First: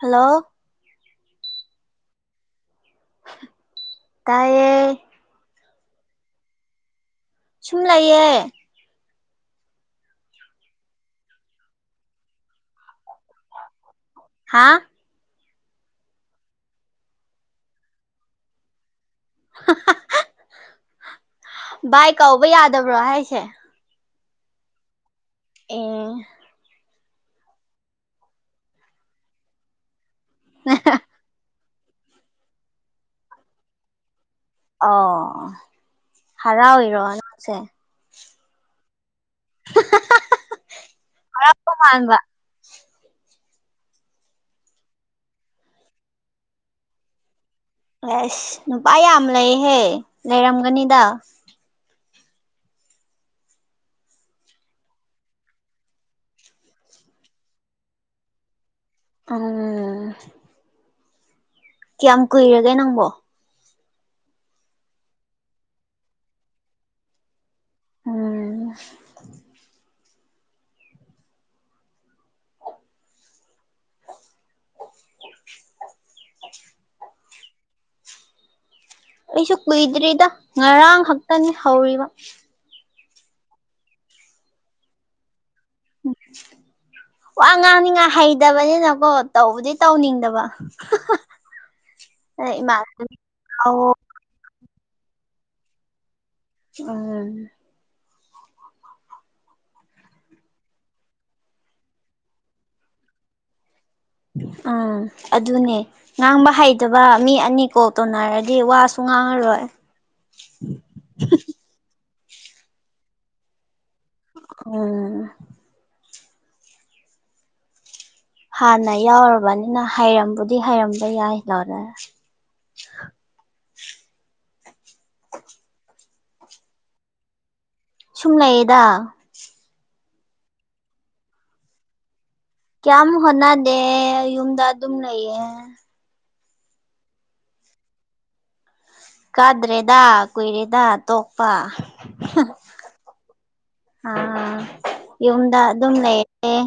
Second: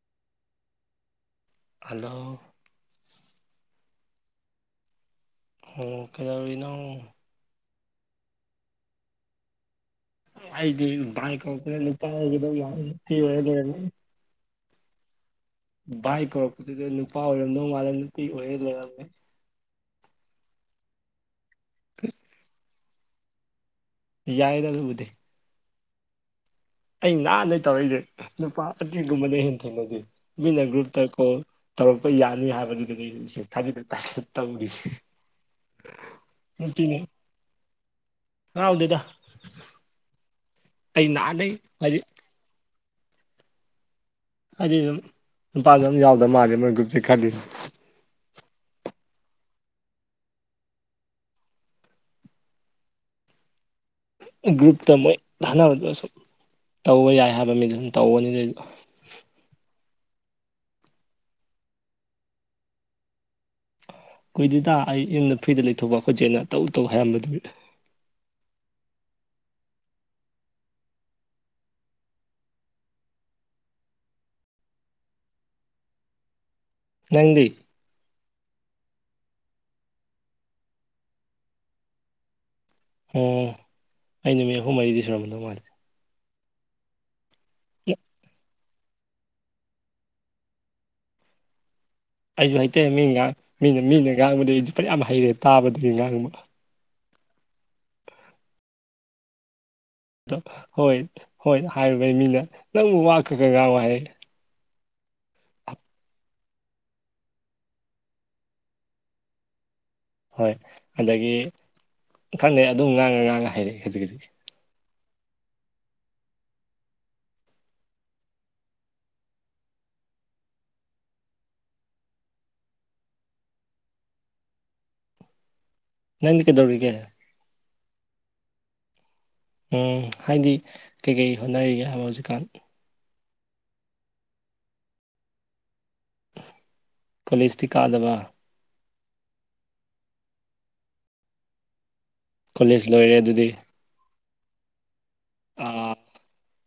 hello hello ꯇꯥꯏꯌꯦ ꯎꯝ ꯀꯩꯗꯧꯔꯤꯅ ꯁꯨꯝꯂꯩꯌꯦ ꯑꯩꯥꯏꯗꯤꯥꯏ ꯀ ꯇ [unintelligible] ꯍꯥꯥ ꯚꯥꯏ ꯀꯧꯔꯛꯄꯗꯨꯗ ꯅꯨꯄꯥ ꯑꯣꯏꯔꯝꯗꯧ ꯃꯥꯜꯂꯦ ꯅꯨꯄꯤ ꯑꯣꯏꯔ ꯂꯩꯔꯝꯃꯦ ꯑꯍꯥ ꯍꯥ ꯍ ꯚꯥꯏ ꯀꯧꯕ ꯌꯥꯗꯕ꯭ꯔꯣ ꯍꯥꯏꯁꯦ ꯌꯥꯏꯗ ꯑꯗꯨꯕꯨꯗꯤ ꯑꯦ ꯑꯩ ꯅꯍꯥꯟꯗꯩ ꯇꯧꯔꯩꯖꯦ ꯅꯨꯄꯥ ꯑꯅꯤ ꯒꯨꯝꯕꯗꯩꯩ ꯍꯦꯟꯅ ꯊꯦꯡꯅꯗꯦ ꯃꯤꯅ ꯒ꯭ꯔꯨꯞꯇ ꯀꯣꯜ ꯇꯧꯔꯛꯄ ꯌꯥꯅꯤ ꯍꯥꯏꯕꯗꯨꯗꯗꯤ ꯃꯦꯁꯦꯖ ꯊꯥꯖꯤꯜꯂ ꯊꯥꯖꯤꯜ ꯑꯣ ꯅꯨꯄꯤꯅꯦ ꯍꯔꯥꯎꯔꯤꯔꫭ ꯅꯪꯁꯦ ꯍꯔꯥꯎꯗꯦꯗ ꯑꯩ ꯅꯍꯥꯟꯗꯩꯩ ꯍꯔꯥꯎꯕ ꯍꯥꯏꯗꯤ ꯃꯥꯟꯕ ꯍꯥꯏꯗꯤ ꯑꯗꯨꯝ ꯅꯨꯄꯥꯗꯤ ꯑꯝ ꯌꯥꯎꯗ ꯃꯥꯜꯂꯦ ꯃꯣꯏ ꯒ꯭ꯔꯨꯞꯁꯦ ꯈꯜꯂꯤ ꯑꯦꯁ ꯅꯨꯄꯥ ꯌꯥꯝ ꯂꯩꯍꯦ ꯂꯩꯔꯝꯒꯅꯤꯗ ꯒ꯭ꯔꯨꯞꯇ ꯃꯣꯏ ꯊꯥꯟꯅꯕꯗꯨ ꯁꯨꯝ ꯇꯧꯕ ꯌꯥꯏ ꯍꯥꯏꯕ ꯃꯤꯗꯨ ꯁꯨꯝ ꯇꯧꯕꯅꯤ ꯑꯩꯖꯨ ꯎꯝ ꯀꯌꯥꯝ ꯀꯨꯏꯔꯒꯦ ꯅꯪꯕꯣ ꯀꯨꯏꯗꯤꯗ ꯑꯩ ꯌꯨꯝꯗ ꯐ꯭ꯔꯤꯗ ꯂꯩꯊꯣꯛꯄ ꯑꯩꯈꯣꯏ ꯆꯦꯅ ꯇꯧ ꯇꯧ ꯍꯥꯏꯔꯝꯕ ꯑꯗꯨꯒꯤ ꯎꯝ ꯅꯪꯗꯤ ꯑꯩꯁꯨ ꯀꯨꯏꯗ꯭ꯔꯤꯗ ꯉꯔꯥꯡ ꯈꯛꯇꯅꯤ ꯍꯧꯔꯤꯕ ꯎꯝ ꯑꯩ ꯅꯨꯃꯤꯠ ꯑꯍꯨꯝ ꯃꯔꯤꯗꯤ ꯁꯨꯔꯝꯃꯗꯧ ꯃꯥꯜꯂꯦ ꯋꯥ ꯉꯥꯡꯅꯤꯡꯉ ꯍꯩꯇꯕꯅꯤꯅꯀꯣ ꯇꯧꯕꯗꯤ ꯇꯧꯅꯤꯡꯗꯕ ꯍꯍ ꯑꯩꯖꯨ ꯍꯩꯇꯦ ꯃꯤ ꯉꯥꯡ ꯃꯤꯅ ꯀꯧꯋꯣ ꯃꯤꯅ ꯉꯥꯡꯕꯗꯩꯩ ꯑꯩꯖꯨ ꯐꯩꯅꯌꯥꯝ ꯍꯩꯔꯦ ꯇꯥꯕꯗꯩꯩ ꯉꯥꯡꯕ ꯑꯪ ꯇ ꯍꯣꯏ ꯍꯣꯏ ꯍꯥꯏꯔꯨꯕꯩ ꯃꯤꯅ ꯅꯪꯕꯨ ꯋꯥ ꯈꯔ ꯈꯔ ꯉꯥꯡꯉꯣ ꯍꯥꯏꯔꯑꯦ ꯑ ꯑꯗꯨꯅꯦ ꯉꯥꯡꯕ ꯍꯩꯇꯕ ꯃꯤ ꯑꯅꯤ ꯀꯣꯜ ꯇꯣꯅꯔꯗꯤ ꯋꯥꯁꯨ ꯉꯥꯡꯉꯔꯣꯏ ꯍꯣꯏ ꯑꯗꯒꯤ ꯈꯪꯗꯦ ꯑꯗꯨꯝ ꯉꯥꯡꯉ ꯉꯥꯡꯉ ꯍꯩꯔꯛꯑꯦ ꯈꯖꯤꯛ ꯈꯖꯤꯛ ꯑ ꯍꯥꯟꯅ ꯌꯥꯎꯔꯕꯅꯤꯅ ꯍꯩꯔꯝꯕꯨꯗꯤ ꯍꯩꯔꯝꯕ ꯌꯥꯏ [unintelligible] [inaudible] ꯅꯪꯗꯤ ꯀꯩꯗꯧꯔꯤꯒꯦ ꯁꯨꯝ ꯂꯩꯌꯦꯗ ꯎꯝ ꯍꯥꯏꯗꯤ ꯀꯩꯀꯩ ꯍꯣꯠꯅꯔꯤꯒꯦ ꯍꯥꯏꯕ ꯍꯧꯖꯤꯛꯀꯥꯟ ꯀ꯭ꯌꯥꯝ ꯍꯣꯠꯅꯗꯦ ꯌꯨꯝꯗ ꯑꯗꯨꯝ ꯂꯩꯌꯦ ꯀꯣꯂꯦꯁꯇꯤ ꯀꯥꯗꯕ ꯀꯥꯗ꯭ꯔꯦꯗꯥ ꯀꯨꯏꯔꯦꯗꯥ ꯇꯣꯛꯄ ꯀꯣꯂꯦꯁ ꯂꯣꯏꯔꯦ ꯑꯗꯨꯗꯤ ꯑꯥ ꯌꯨꯝꯗ ꯑꯗꯨꯝ ꯑꯥ ꯂꯩ ꯑꯦ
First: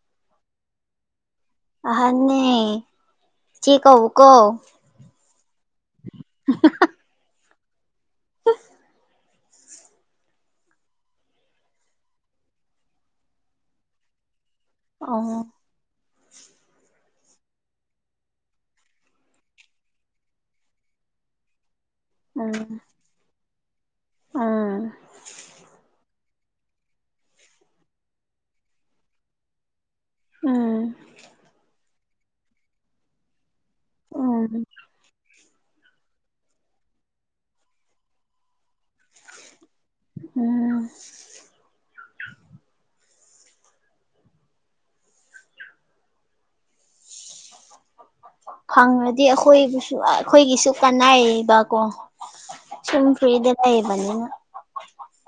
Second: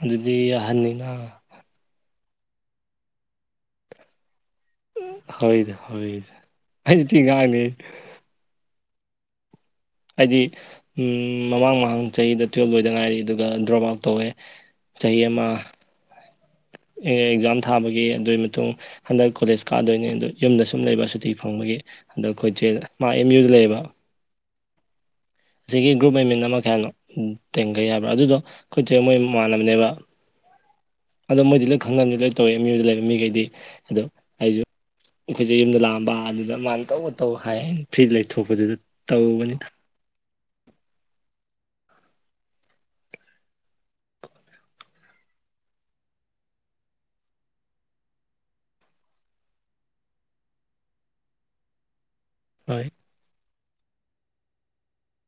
ꯑꯗꯨꯗꯤ ꯑꯍꯟꯅꯤꯅꯥ ꯑꯍꯟꯅꯦ ꯆꯦ ꯀꯧ ꯀꯣ ꯍꯣꯏꯗ ꯍꯣꯏꯗ ꯑꯩ ꯅꯨꯡꯇꯤꯒꯤ ꯉꯥꯡꯅꯦ [unintelligible] ꯑꯩꯗꯤ ꯎꯝ ꯃꯃꯥꯡ ꯃꯃꯥꯡ ꯆꯍꯤꯗ ꯇꯨꯌꯦꯜꯕ ꯂꯣꯏꯗ ꯉꯥꯏꯔꯤ ꯑꯗꯨꯒ ꯗ꯭ꯔꯣꯞ ꯑꯥꯎꯠ ꯇꯧꯋꯦ ꯆꯍꯤ ꯑꯣ ꯑꯃ ꯑꯦꯛꯖꯥꯝ ꯊꯥꯕꯒꯤ ꯑꯗꯨꯏ ꯃꯇꯨꯡ ꯍꯟꯗꯛ ꯀꯣꯂꯦꯖ ꯀꯥꯗꯣꯏꯅꯦ ꯑꯗꯨ ꯌꯨꯝꯗ ꯁꯨꯝ ꯂꯩꯕ ꯁꯨꯇꯤ ꯐꯪꯕꯒꯤ ꯍꯟꯗꯛ ꯑꯩꯈꯣꯏꯆꯦ ꯎꯝ ꯃꯥ ꯑꯦꯝ ꯌꯨꯗ ꯂꯩꯌꯦꯕ ꯎꯝ ꯆꯦꯒꯤ ꯒ꯭ꯔꯨꯞ ꯑꯦꯗꯃꯤꯟ ꯑꯃ ꯀꯩ ꯍꯥꯏꯕꯅꯣ ꯇꯦꯡꯒꯩ ꯍꯥꯏꯕ꯭ꯔꯥ ꯑꯗꯨꯗꯣ ꯈꯣꯏ ꯆꯦ ꯃꯣꯏ ꯃꯃꯥꯟꯅꯕꯅꯦꯕ ꯎꯝ ꯑꯗꯣ ꯃꯣꯏꯗꯤ ꯂꯣꯏ ꯈꯪꯅꯕꯅꯤꯅ ꯂꯣꯏ ꯇꯧꯋꯦ ꯑꯦꯝ ꯌꯨꯗ ꯂꯩꯕ ꯃꯤꯒꯩꯗꯤ ꯑꯗꯣ ꯑꯩꯖꯨ ꯎꯝ ꯑꯩꯈꯣꯏꯆꯦ ꯌꯨꯝꯗ ꯂꯥꯛꯑꯝꯕ ꯑꯗꯨꯗ ꯃꯥꯅ ꯇꯧꯋꯣ ꯇꯧ ꯍꯥꯏ ꯐ꯭ꯔꯤꯗ ꯂꯩꯊꯣꯛꯄꯗꯨꯗ ꯇꯧꯕꯅꯤꯗ ꯎꯝ ꯐꯪꯔꯗꯤ ꯑꯩꯈꯣꯏꯕꯨꯁꯨ ꯑꯩꯈꯣꯏꯒꯤꯁꯨ ꯀꯅꯥꯏꯌꯦꯕꯀꯣ ꯍꯣꯏ [unintelligible] ꯐ꯭ꯔꯤꯗ ꯂꯩꯕꯅꯤꯅ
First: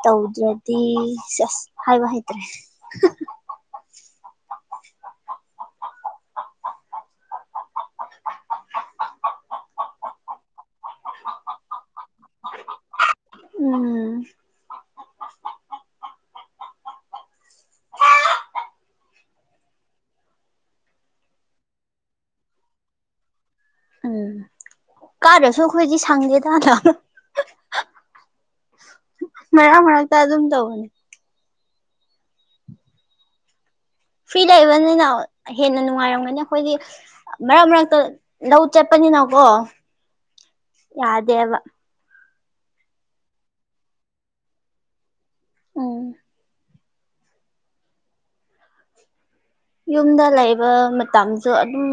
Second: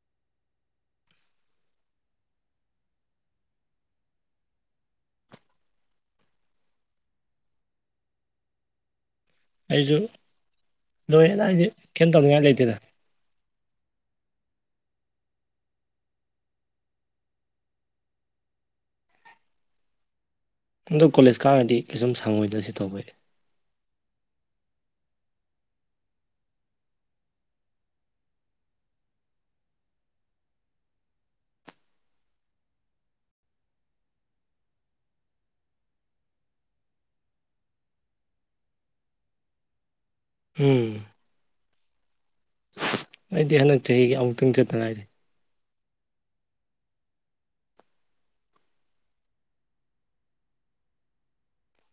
ꯇꯧꯗ꯭ꯔꯗꯤ ꯁꯁ ꯍꯥꯏꯕ ꯍꯩꯇ꯭ꯔꯦ ꯍꯍ [unintelligible] ꯑꯩꯁꯨ ꯂꯣꯏꯔꯦꯗꯥꯏꯗꯤ ꯀꯩꯝ ꯇꯧꯅꯤꯡꯉꯥꯏ ꯂꯩꯇꯦꯗ ꯎꯝ ꯑꯗꯣ ꯀꯣꯂꯦꯖ ꯀꯥꯔꯒꯗꯤ ꯀꯩꯁꯨꯝ ꯁꯪꯉꯣꯏꯗ ꯁꯤ ꯇꯧꯕꯩ ꯎꯝ ꯀꯥꯗ꯭ꯔꯁꯨ ꯑꯈꯣꯏꯗꯤ ꯁꯪꯗꯦꯗꯥ ꯃꯔꯛ ꯃꯔꯛꯇ ꯑꯗꯨꯝ ꯇꯧꯕꯅꯤ ꯐ꯭ꯔꯤ ꯂꯩꯕꯅꯤꯅ ꯍꯦꯟꯅ ꯅꯨꯡꯉꯥꯏꯔꯝꯒꯅꯤ ꯑꯩꯈꯣꯏꯗꯤ ꯃꯔꯛ ꯃꯔꯛꯇ ꯂꯧ ꯆꯠꯄꯅꯤꯅꯀꯣ ꯎꯝ ꯌꯥꯗꯦꯕ ꯑꯩꯗꯤ ꯍꯟꯗꯛ ꯆꯍꯤꯒꯤ ꯑꯃꯨꯛꯇꯪ ꯆꯠꯇ ꯉꯥꯏꯔꯤ ꯎꯝ ꯌꯨꯝꯗ ꯂꯩꯕ ꯃꯇꯝꯖꯨ ꯑꯗꯨꯝ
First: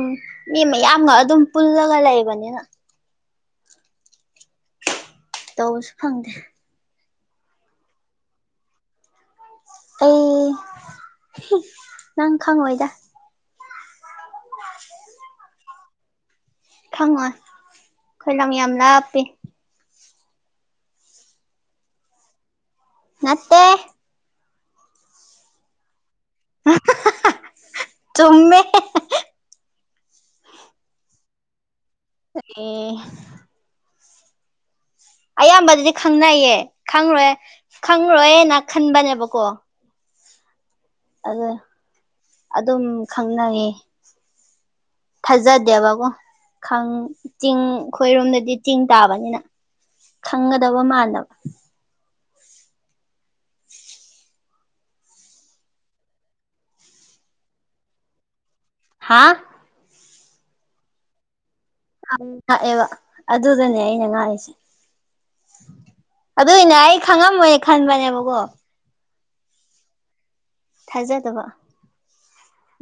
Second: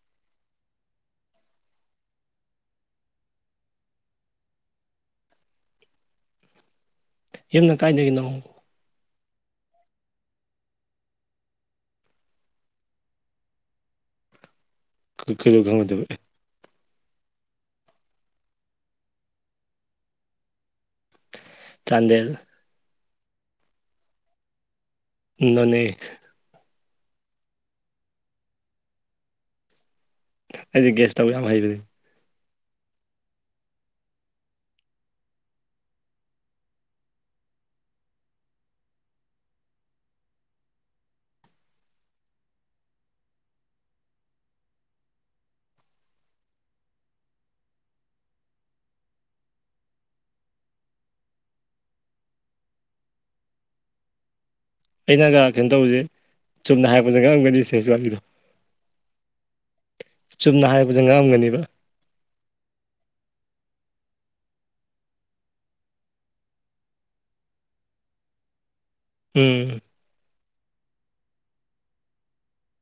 ꯃꯤ ꯃꯌꯥꯝꯒ ꯑꯗꯨꯝ ꯄꯨꯜꯂꯒ ꯂꯩꯕꯅꯤꯅ ꯇꯧꯕꯁꯨ ꯐꯪꯗꯦ ꯌꯨꯝꯅ ꯀꯥꯏꯗꯒꯤꯅꯣ ꯑꯩ ꯍꯤ ꯅꯪ ꯈꯪꯉꯣꯏꯗ [inaudible] ꯈꯔꯁꯨ ꯈꯪꯉꯗꯕ ꯑꯦ ꯈꯪꯉꯣꯏ ꯑꯩꯈꯣꯏ ꯂꯝ ꯌꯥꯝ ꯂꯥꯞꯄꯤ ꯆꯥꯟꯗꯦꯜ ꯅꯠꯇꯦ ꯅꯣꯅꯦ ꯆꯨꯝꯃꯦ ꯑꯩꯗꯤ ꯒꯦꯁ ꯇꯧꯕ ꯌꯥꯝ ꯍꯩꯕꯅꯤ ꯊꯛꯑꯦ ꯑꯌꯥꯝꯕꯗꯗꯤ ꯈꯪꯅꯩꯌꯦ ꯈꯪꯪꯔꯣꯏ ꯈꯪꯔꯣꯏꯌꯦꯅ ꯈꯟꯕꯅꯦꯕꯀꯣ ꯑ ꯑꯗꯨꯝ ꯈꯪꯅꯩꯌꯦ ꯊꯖꯥꯗꯦꯕꯕꯣ ꯈꯪ ꯆꯤꯡ ꯑꯩꯈꯣꯏꯔꯣꯝꯗꯗꯤ ꯆꯤꯡ ꯇꯥꯕꯅꯤꯅ ꯈꯪꯒꯗꯕ ꯃꯥꯟꯗꯕ ꯑꯩꯅꯒ ꯀꯩꯅꯣ ꯇꯧꯕꯁꯦ ꯆꯨꯝꯅ ꯍꯥꯏꯔꯛꯄꯁꯦ ꯉꯥꯡꯔꯝꯒꯅꯤ ꯁꯦꯁ ꯋꯥꯠꯂꯤꯗꯣ ꯍꯥ ꯆꯨꯝꯅ ꯍꯥꯏꯕꯗ ꯉꯛꯑꯝꯒꯅꯤꯕ ꯉꯛꯑꯦꯕ ꯑꯗꯨꯗꯅꯦ ꯑꯩꯅ ꯉꯥꯡꯉꯤꯁꯦ ꯑꯗꯨꯏꯅ ꯑꯩ ꯈꯪꯉꯝꯃꯣꯏꯅꯦ ꯈꯟꯕꯅꯦꯕꯀꯣ ꯎꯝ ꯊꯥꯖꯗꯕ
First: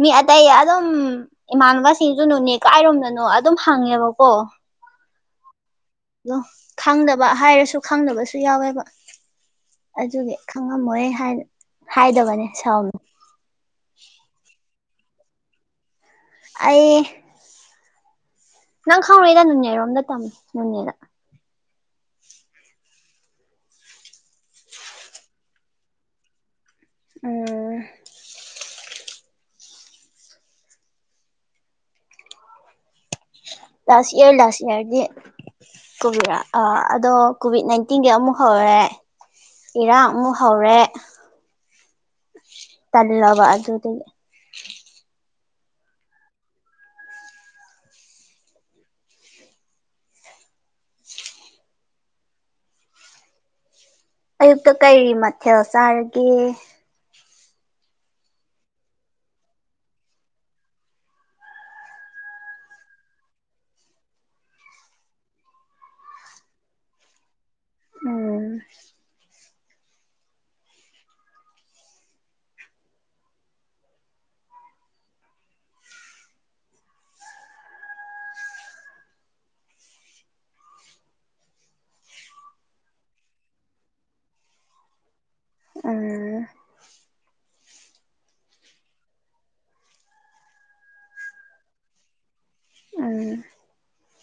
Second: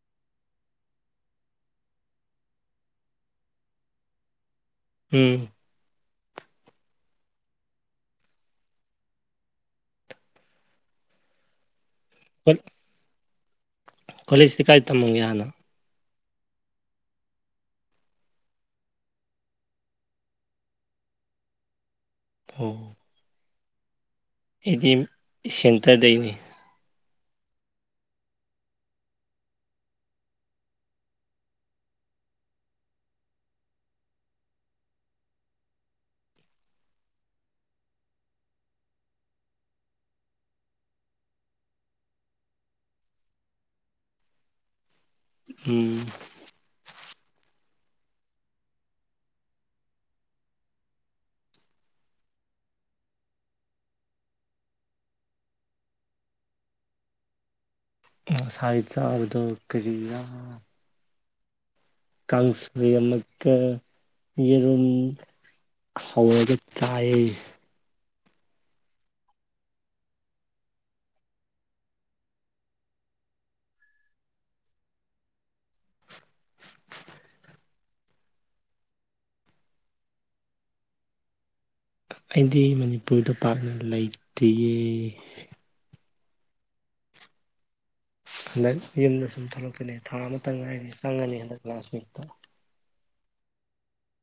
ꯃꯤ ꯑꯇꯩ ꯑꯗꯨꯝ ꯏꯃꯥꯟꯅꯕꯁꯤꯡꯁꯨꯅꯦ ꯀꯥꯏꯔꯣꯝꯗꯅꯣ ꯑꯗꯨꯝ ꯍꯪꯉꯦꯕꯀꯣ ꯎꯝ ꯑꯗꯣ ꯈꯪꯗꯕ ꯍꯥꯏꯔꯁꯨ ꯈꯪꯗꯕꯁꯨ ꯌꯥꯎꯋꯦꯕ ꯑꯗꯨꯒꯤ ꯈꯪꯉꯝꯃꯣꯏ ꯍꯥꯏꯗꯕꯅꯦ ꯁꯥꯎꯅꯨ ꯀꯣꯂꯦꯖꯇꯤ ꯀꯥꯏ ꯇꯝꯃꯒꯦ ꯍꯥꯟꯅ ꯑꯩ ꯅꯪ ꯈꯪꯔꯣꯏꯗ ꯅꯣꯅꯦꯔꯣꯝꯗ ꯇꯝꯃꯤ ꯅꯣꯅꯦꯗ ꯑꯣ ꯑꯩꯗꯤ ꯁꯦꯟꯇꯔꯗꯩꯅꯤ ꯎꯝ ꯂꯥꯁ ꯏꯔ ꯂꯥꯁ ꯏꯔꯗꯤ ꯀꯣꯚꯤꯠ ꯑꯗꯣ ꯀꯣꯚꯤꯠ ꯅꯥꯏꯟꯇꯤꯟꯒꯤ ꯑꯃꯨꯛ ꯍꯧꯔꯦ ꯏꯔꯥꯡ ꯑꯃꯨꯛ ꯍꯧꯔꯦ ꯇꯜꯂꯕ ꯑꯗꯨꯗꯤ ꯎꯝ ꯑꯌꯨꯛꯇ ꯀꯔꯤ ꯃꯊꯦꯜ ꯆꯥꯔꯒꯦ ꯉꯁꯥꯏ ꯆꯥꯒꯤꯗꯨ ꯀꯔꯤꯔ ꯀꯥꯡꯁꯣꯢ ꯑꯃꯨꯛꯀ ꯌꯦꯔꯨꯝ ꯍꯧꯔꯒ ꯆꯥꯏ ꯎꯝ ꯑꯩꯗꯤ ꯃꯅꯤꯄꯨꯔꯗ ꯄꯥꯛꯅ ꯂꯩꯇꯤꯌꯦ ꯑ ꯍꯟꯗꯛ ꯌꯨꯝꯗ ꯁꯨꯝ ꯊꯣꯛꯂꯛꯀꯅꯤ ꯊꯥ ꯑꯃꯇ ꯉꯥꯏꯅꯤ ꯆꯪꯉꯅꯤ ꯍꯟꯗꯛ ꯂꯥꯁꯃꯤꯠꯇ ꯎꯝ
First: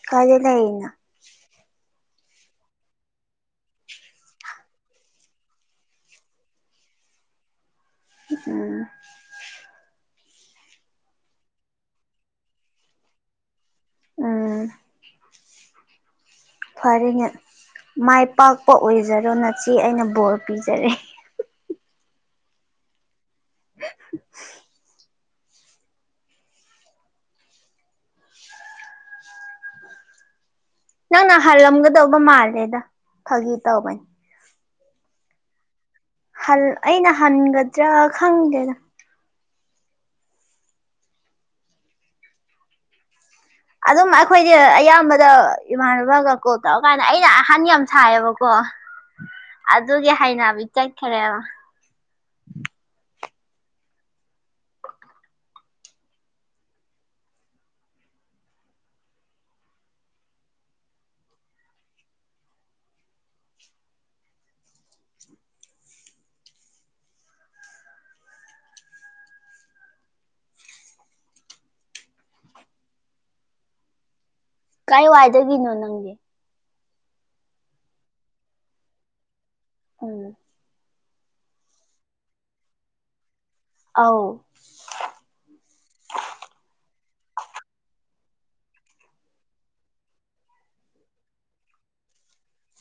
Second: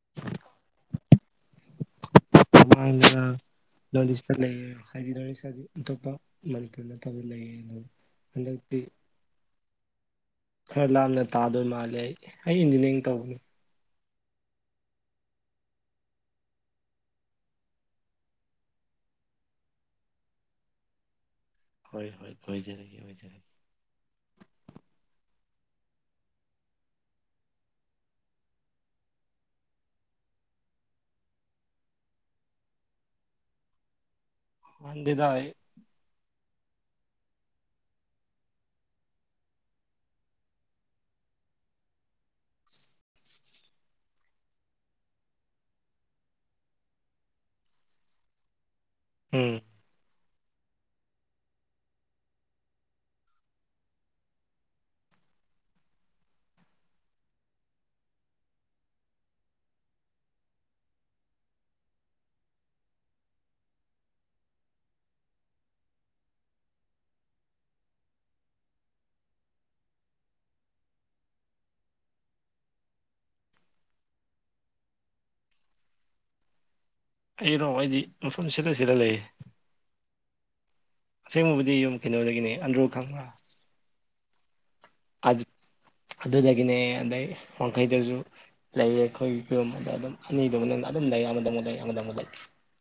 ꯀꯥꯏꯗ ꯂꯩꯔꯤꯅꯣ [unintelligible] ꯅꯣꯔꯠ ꯏꯁꯇ ꯂꯩꯌꯦ ꯍꯥꯏꯗꯤ ꯅꯣꯠ ꯏꯁꯇꯗꯤ ꯑꯇꯣꯞꯄ ꯃꯅꯤꯄꯨꯔ ꯅꯠꯇꯕ ꯂꯩꯌꯦ ꯑꯗꯨꯝ ꯍꯟꯗꯛꯇꯗꯤ ꯎꯝ ꯈꯔ ꯂꯥꯞꯅ ꯇꯥꯗꯣꯏ ꯃꯥꯜꯂꯦ ꯑꯩ ꯑꯩ ꯏꯟꯖꯤꯅꯤꯌꯥꯔꯤꯡ ꯇꯧꯕꯅꯦ ꯎꯝ [inaudible] ꯐꯔꯦꯅꯦ ꯃꯥꯏ ꯄꯥꯛꯄ ꯑꯣꯏꯖꯔꯣ ꯅꯆꯦ ꯑꯩꯅ ꯕꯣꯔ ꯄꯤꯖꯔꯤ ꯍꯣꯏ ꯍꯣꯏ ꯑꯣꯏꯖꯔꯒꯦ ꯑꯣꯏꯖꯔꯒꯦ ꯅꯪꯅ ꯍꯜꯂꯝꯒꯗꯧꯕ ꯃꯥꯜꯂꯦꯗ ꯐꯥꯒꯤ ꯇꯧꯕꯅꯤ ꯍꯟꯗꯦꯗ ꯑꯩ ꯍꯜ ꯑꯩꯅ ꯍꯟꯒꯗ꯭ꯔꯥ ꯈꯪꯗꯦꯗ ꯑꯗꯨꯝ ꯑꯩꯈꯣꯏꯗꯤ ꯑꯌꯥꯝꯕꯗ ꯏꯃꯥꯟꯅꯕꯒ ꯀꯣꯜ ꯇꯧꯔꯀꯥꯟꯗ ꯑꯩꯅ ꯑꯍꯟ ꯌꯥꯝ ꯁꯥꯏꯌꯦꯕꯀꯣ ꯎꯝ ꯑꯗꯨꯒꯤ ꯍꯩꯅꯕꯤ ꯆꯠꯈ꯭ꯔꯦꯕ ꯀꯥꯏ ꯋꯥꯏꯗꯗꯒꯤꯅꯣ ꯅꯪꯗꯤ ꯑꯩꯔꯣ ꯑꯩꯗꯤ ꯃꯐꯝ ꯁꯤꯜꯂ ꯁꯤꯜꯂ ꯂꯩꯌꯦ ꯎꯝ ꯑꯁꯦꯡꯕꯕꯨꯗꯤ ꯌꯨꯝ ꯀꯩꯅꯣꯗꯒꯤꯅꯤ ꯑꯟꯗ꯭ꯔꯣ ꯈꯪꯕ꯭ꯔꯥ ꯑꯧ ꯑꯗꯨ ꯑꯗꯨꯗꯒꯤꯅꯦ ꯑꯗꯩ ꯋꯥꯡꯈꯩꯗꯁꯨ ꯂꯩꯌꯦ ꯑꯩꯈꯣꯏꯒꯤ ꯐꯤꯕꯝ ꯑꯗꯨꯗ ꯑꯗꯨꯝ ꯑꯅꯤꯗꯨ ꯃꯅꯨꯡꯗ ꯑꯗꯨꯝ ꯂꯩ ꯑꯃꯗ ꯃꯨꯛ ꯂꯩ ꯑꯃꯗꯃꯨꯛ ꯂꯩ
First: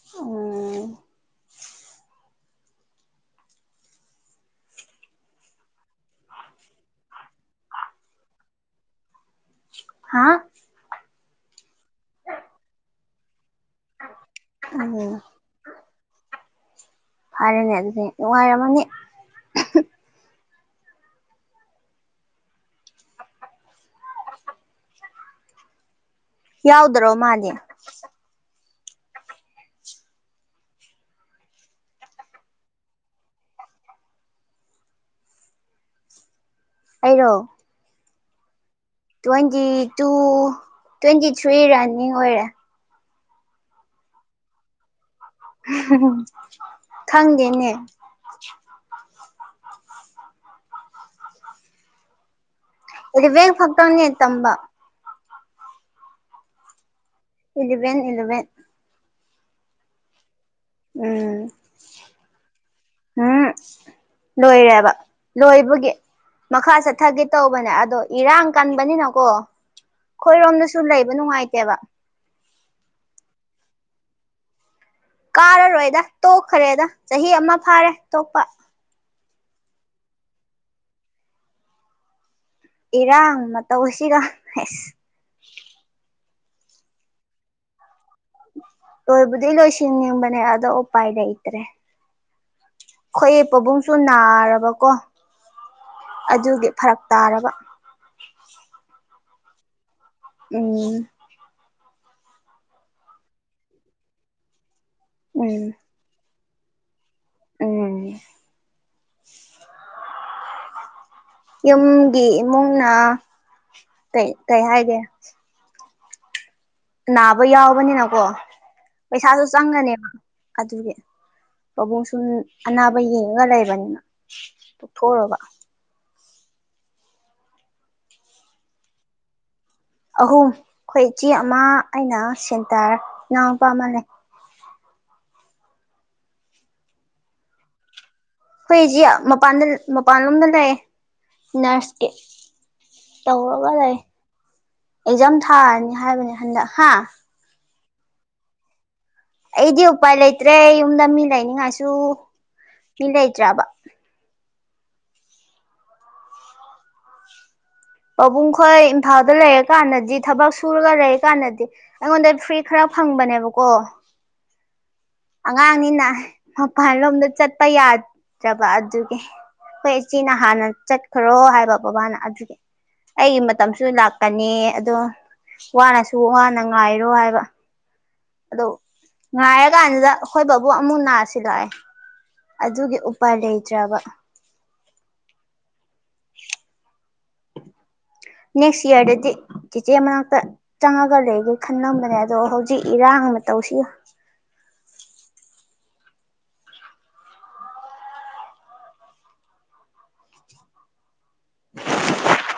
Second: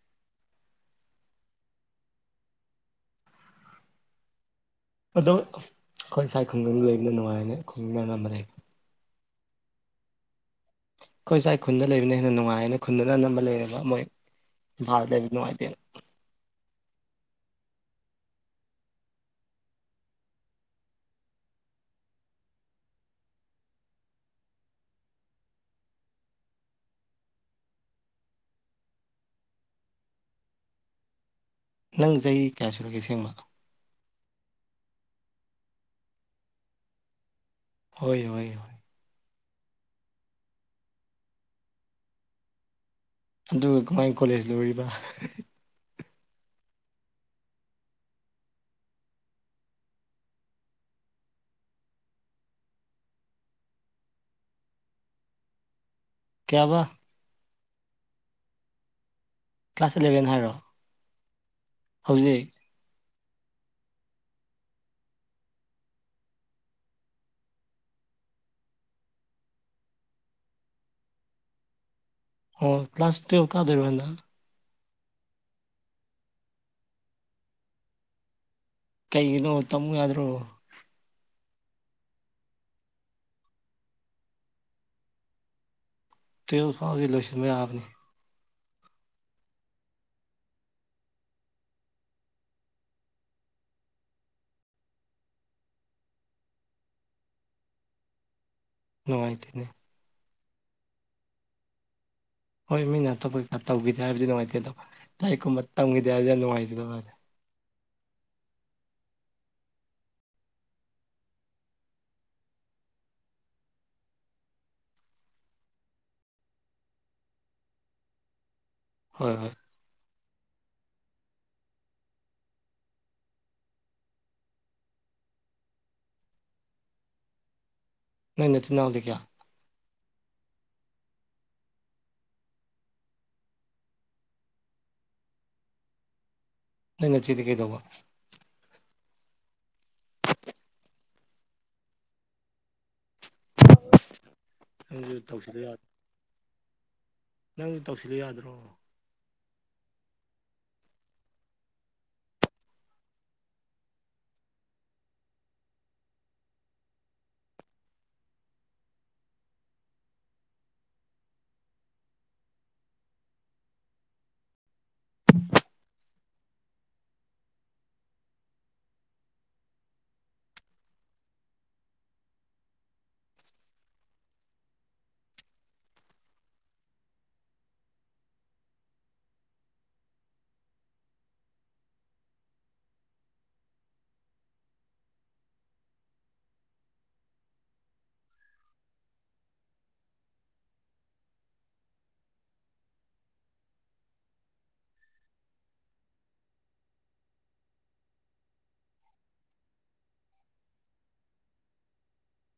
ꯑꯣ ꯑꯗꯣ ꯑꯈꯣꯏ ꯁꯥꯏ ꯈꯨꯡꯒꯪ ꯂꯩꯕꯅ ꯅꯨꯡꯉꯥꯏꯕꯅꯦ ꯈꯨꯡꯒꯪ [unintelligible] ꯍꯥ ꯑꯩꯈꯣꯏ ꯁꯥꯏ ꯈꯨꯟꯗ ꯂꯩꯕꯅ ꯍꯦꯟꯅ ꯅꯨꯡꯉꯥꯏꯌꯦꯅ ꯈꯨꯟꯗꯅ ꯑꯅꯝꯕ ꯂꯩꯔꯕ ꯃꯣꯏ ꯏꯝꯐꯥꯜꯗ ꯎꯝ ꯂꯩꯕ ꯅꯨꯡꯉꯥꯏꯇꯦ ꯐꯔꯦꯅꯦ ꯑꯗꯨꯗꯤ ꯅꯨꯡꯉꯥꯏꯔꯝꯃꯅꯤ [unintelligible] ꯌꯥꯎꯗ꯭ꯔꯣ ꯃꯥꯜꯂꯤ ꯅꯪ ꯆꯍꯤ ꯀꯌꯥ ꯁꯨꯔꯒꯦ ꯁꯦꯡꯕ ꯑꯩꯔꯣ ꯍꯣꯏ ꯍꯣꯏꯣ ꯍꯣꯏ ꯇ꯭ꯋꯦꯟꯇꯤ ꯇꯨ ꯑꯗꯨꯒ ꯀꯃꯥꯏ ꯀꯣꯂꯦꯖ ꯂꯣꯏꯔꯤꯕ ꯈꯪꯗꯦꯗꯦꯅꯦ ꯑꯦꯂꯦꯕꯦꯟꯐꯧ ꯇꯪꯅꯦ ꯇꯝꯕ ꯀꯌꯥꯕ ꯏꯜꯂꯕꯦꯟ ꯏꯜꯂꯕꯦꯟ ꯀ꯭ꯂꯥꯁ ꯏꯂꯕꯦꯟ ꯍꯥꯏꯔꯣ ꯎꯝ ꯍꯧꯖꯤꯛ ꯎꯝ ꯂꯣꯏꯔꯦꯕ ꯂꯣꯏꯕꯒꯤ ꯃꯈꯥ ꯆꯠꯊꯒꯦ ꯇꯧꯕꯅꯦ ꯑꯗꯣ ꯏꯔꯥꯡ ꯀꯟꯕꯅꯤꯅꯀꯣ ꯑꯩꯈꯣꯏꯔꯣꯝꯗꯁꯨ ꯂꯩꯕ ꯅꯨꯡꯉꯥꯏꯇꯦꯕ ꯑꯣ ꯀ꯭ꯂꯥꯁ ꯇꯨꯋꯦꯜ ꯀꯥꯗꯔꯣꯗꯅ ꯀꯥꯔꯔꯣꯏꯗ ꯇꯣꯛꯈ꯭ꯔꯦꯗ ꯆꯍꯤ ꯑꯃ ꯐꯥꯔꯦ ꯇꯣꯛꯄ ꯀꯩꯩꯅꯣ ꯇꯃ ꯌꯥꯗꯣ ꯏꯔꯥꯡ ꯃꯇꯧꯁꯤꯒ ꯑꯦꯁ ꯇꯨꯌꯦꯜꯞ ꯐꯥꯎꯗꯤ ꯂꯣꯏꯁꯤꯟꯕ ꯌꯥꯕꯅꯤ ꯂꯣꯏꯕꯨꯗꯤ ꯂꯣꯏꯁꯤꯟꯅꯤꯡꯕꯅꯦ ꯑꯗꯣ ꯎꯄꯥꯏ ꯂꯩꯇ꯭ꯔꯦ ꯈꯣꯌꯦ ꯄꯥꯕꯨꯡꯁꯨ ꯅꯥꯔꯕꯀꯣ ꯑꯗꯨꯒꯤ ꯐꯔꯛ ꯇꯥꯔꯕ ꯅꯨꯡꯉꯥꯏꯇꯦꯅꯦ ꯎꯝ ꯍꯣꯏ ꯃꯤꯅ ꯑꯇꯣꯞꯄ ꯀꯩꯀ ꯇꯧꯈꯤꯗꯦ ꯍꯥꯏꯕꯗꯤ ꯅꯨꯡꯉꯥꯏꯇꯦ ꯑꯗꯣ ꯎꯝ ꯂꯥꯏꯔꯤꯛꯀꯨꯝꯕ ꯇꯝꯒꯤꯗꯦ ꯍꯥꯏꯕꯁꯤ ꯌꯥꯝ ꯅꯨꯡꯉꯥꯏꯖꯗꯕ ꯍꯥꯏꯇ ꯎꯝ [inaudible] ꯌꯨꯝꯒꯤ ꯏꯃꯨꯡꯅꯩ ꯀꯩ ꯍꯥꯏꯒꯦ ꯅꯥꯕ ꯌꯥꯎꯕꯅꯤꯅꯀꯣ ꯍꯣꯏ ꯄꯩꯁꯥꯁꯨ ꯍꯣꯏ ꯆꯪꯒꯅꯦꯕ ꯑꯗꯨꯒꯤ ꯄꯥꯕꯨꯡ ꯁꯨꯝ ꯑꯅꯥꯕ ꯌꯦꯡꯉꯒ ꯂꯩꯕꯅꯤꯅ ꯇꯣꯛꯊꯣꯛꯔꯕ ꯅꯣꯏ ꯅꯆꯤꯟ ꯅꯅꯥꯎꯗꯤ ꯀꯌꯥ ꯑꯍꯨꯝ ꯑꯩꯈꯣꯏ ꯏꯆꯦ ꯑꯃ ꯑꯩꯅ ꯁꯦꯟꯇꯔ ꯏꯅꯥꯎꯄꯥ ꯑꯃ ꯂꯩ ꯅꯣꯏ ꯅꯆꯦꯗꯤ ꯀꯩꯗꯧꯕ ꯈꯣꯏ ꯏꯖꯦ ꯄꯥꯟꯗ ꯃꯄꯥꯟꯂꯣꯝꯗ ꯂꯩꯌꯦ ꯅꯔꯁꯀꯤ ꯇꯧꯔꯒ ꯂꯩ ꯅꯪꯁꯨ ꯑꯦꯛꯖꯥꯝ ꯇꯧꯁꯤꯜꯂꯨ ꯌꯥ ꯊꯥꯔꯅꯤ ꯍꯥꯏꯕꯅꯦ ꯍꯟꯗꯛ ꯍꯥ ꯅꯪꯁꯨ ꯇꯧꯁꯤꯜꯂꯣ ꯌꯥꯗ꯭ꯔꯣ ꯑꯩꯗꯤ ꯎꯄꯥꯏ ꯂꯩꯇ꯭ꯔꯦ ꯌꯨꯝꯗ ꯃꯤ ꯂꯩꯅꯤꯡꯉꯥꯏꯁꯨ ꯃꯤ ꯂꯩꯇ꯭ꯔꯕ ꯄꯥꯕꯨꯡ ꯈꯣꯏ ꯏꯝꯐꯥꯜꯗ ꯂꯩꯔꯀꯥꯟꯗꯗꯤ ꯊꯕꯛ ꯁꯨꯔꯒ ꯂꯩꯔ ꯀꯥꯟꯗꯗꯤ ꯑꯩꯉꯣꯟꯗ ꯐ꯭ꯔꯤ ꯈꯔ ꯐꯪꯕꯅꯦꯕꯀꯣ ꯑꯉꯥꯡꯅꯤꯅ ꯃꯄꯜꯂꯣꯝꯗ ꯆꯠꯄ ꯌꯥꯗ꯭ꯔꯕ ꯑꯗꯨꯒꯤ ꯑꯩꯈꯣꯏ ꯏꯆꯦꯅ ꯍꯥꯟꯅ ꯆꯠꯈ꯭ꯔꯣ ꯍꯥꯏꯕ ꯕꯕꯥꯅ ꯑꯗꯨꯒꯤ ꯑꯩꯒꯤ ꯃꯇꯝꯁꯨ ꯂꯥꯛꯀꯅꯤ ꯑꯗꯣ ꯋꯥꯅꯁꯨ ꯋꯥꯅ ꯉꯥꯏꯔꯣ ꯍꯥꯏꯕ ꯑꯗ ꯉꯥꯏꯔꯀꯥꯟꯁꯤꯗ ꯑꯩꯈꯣꯏ ꯕꯕꯨ ꯑꯃꯨꯛ ꯅꯥꯔꯁꯤ ꯂꯑꯦ ꯑꯗꯨꯒꯤ ꯎꯄꯥꯏ ꯂꯩꯇ꯭ꯔꯕ [unintelligible] [inaudible] ꯅꯦꯛꯁ ꯏꯌꯥꯔꯗꯗꯤ ꯆꯦꯆꯦ ꯃꯅꯥꯛꯇ ꯆꯪꯉꯒ ꯂꯩꯒꯦ ꯈꯟꯂꯝꯕꯅꯦ ꯑꯗꯣ ꯍꯧꯖꯤꯛ ꯏꯔꯥꯡ ꯑꯃ ꯇꯧꯁꯤ [unintelligible]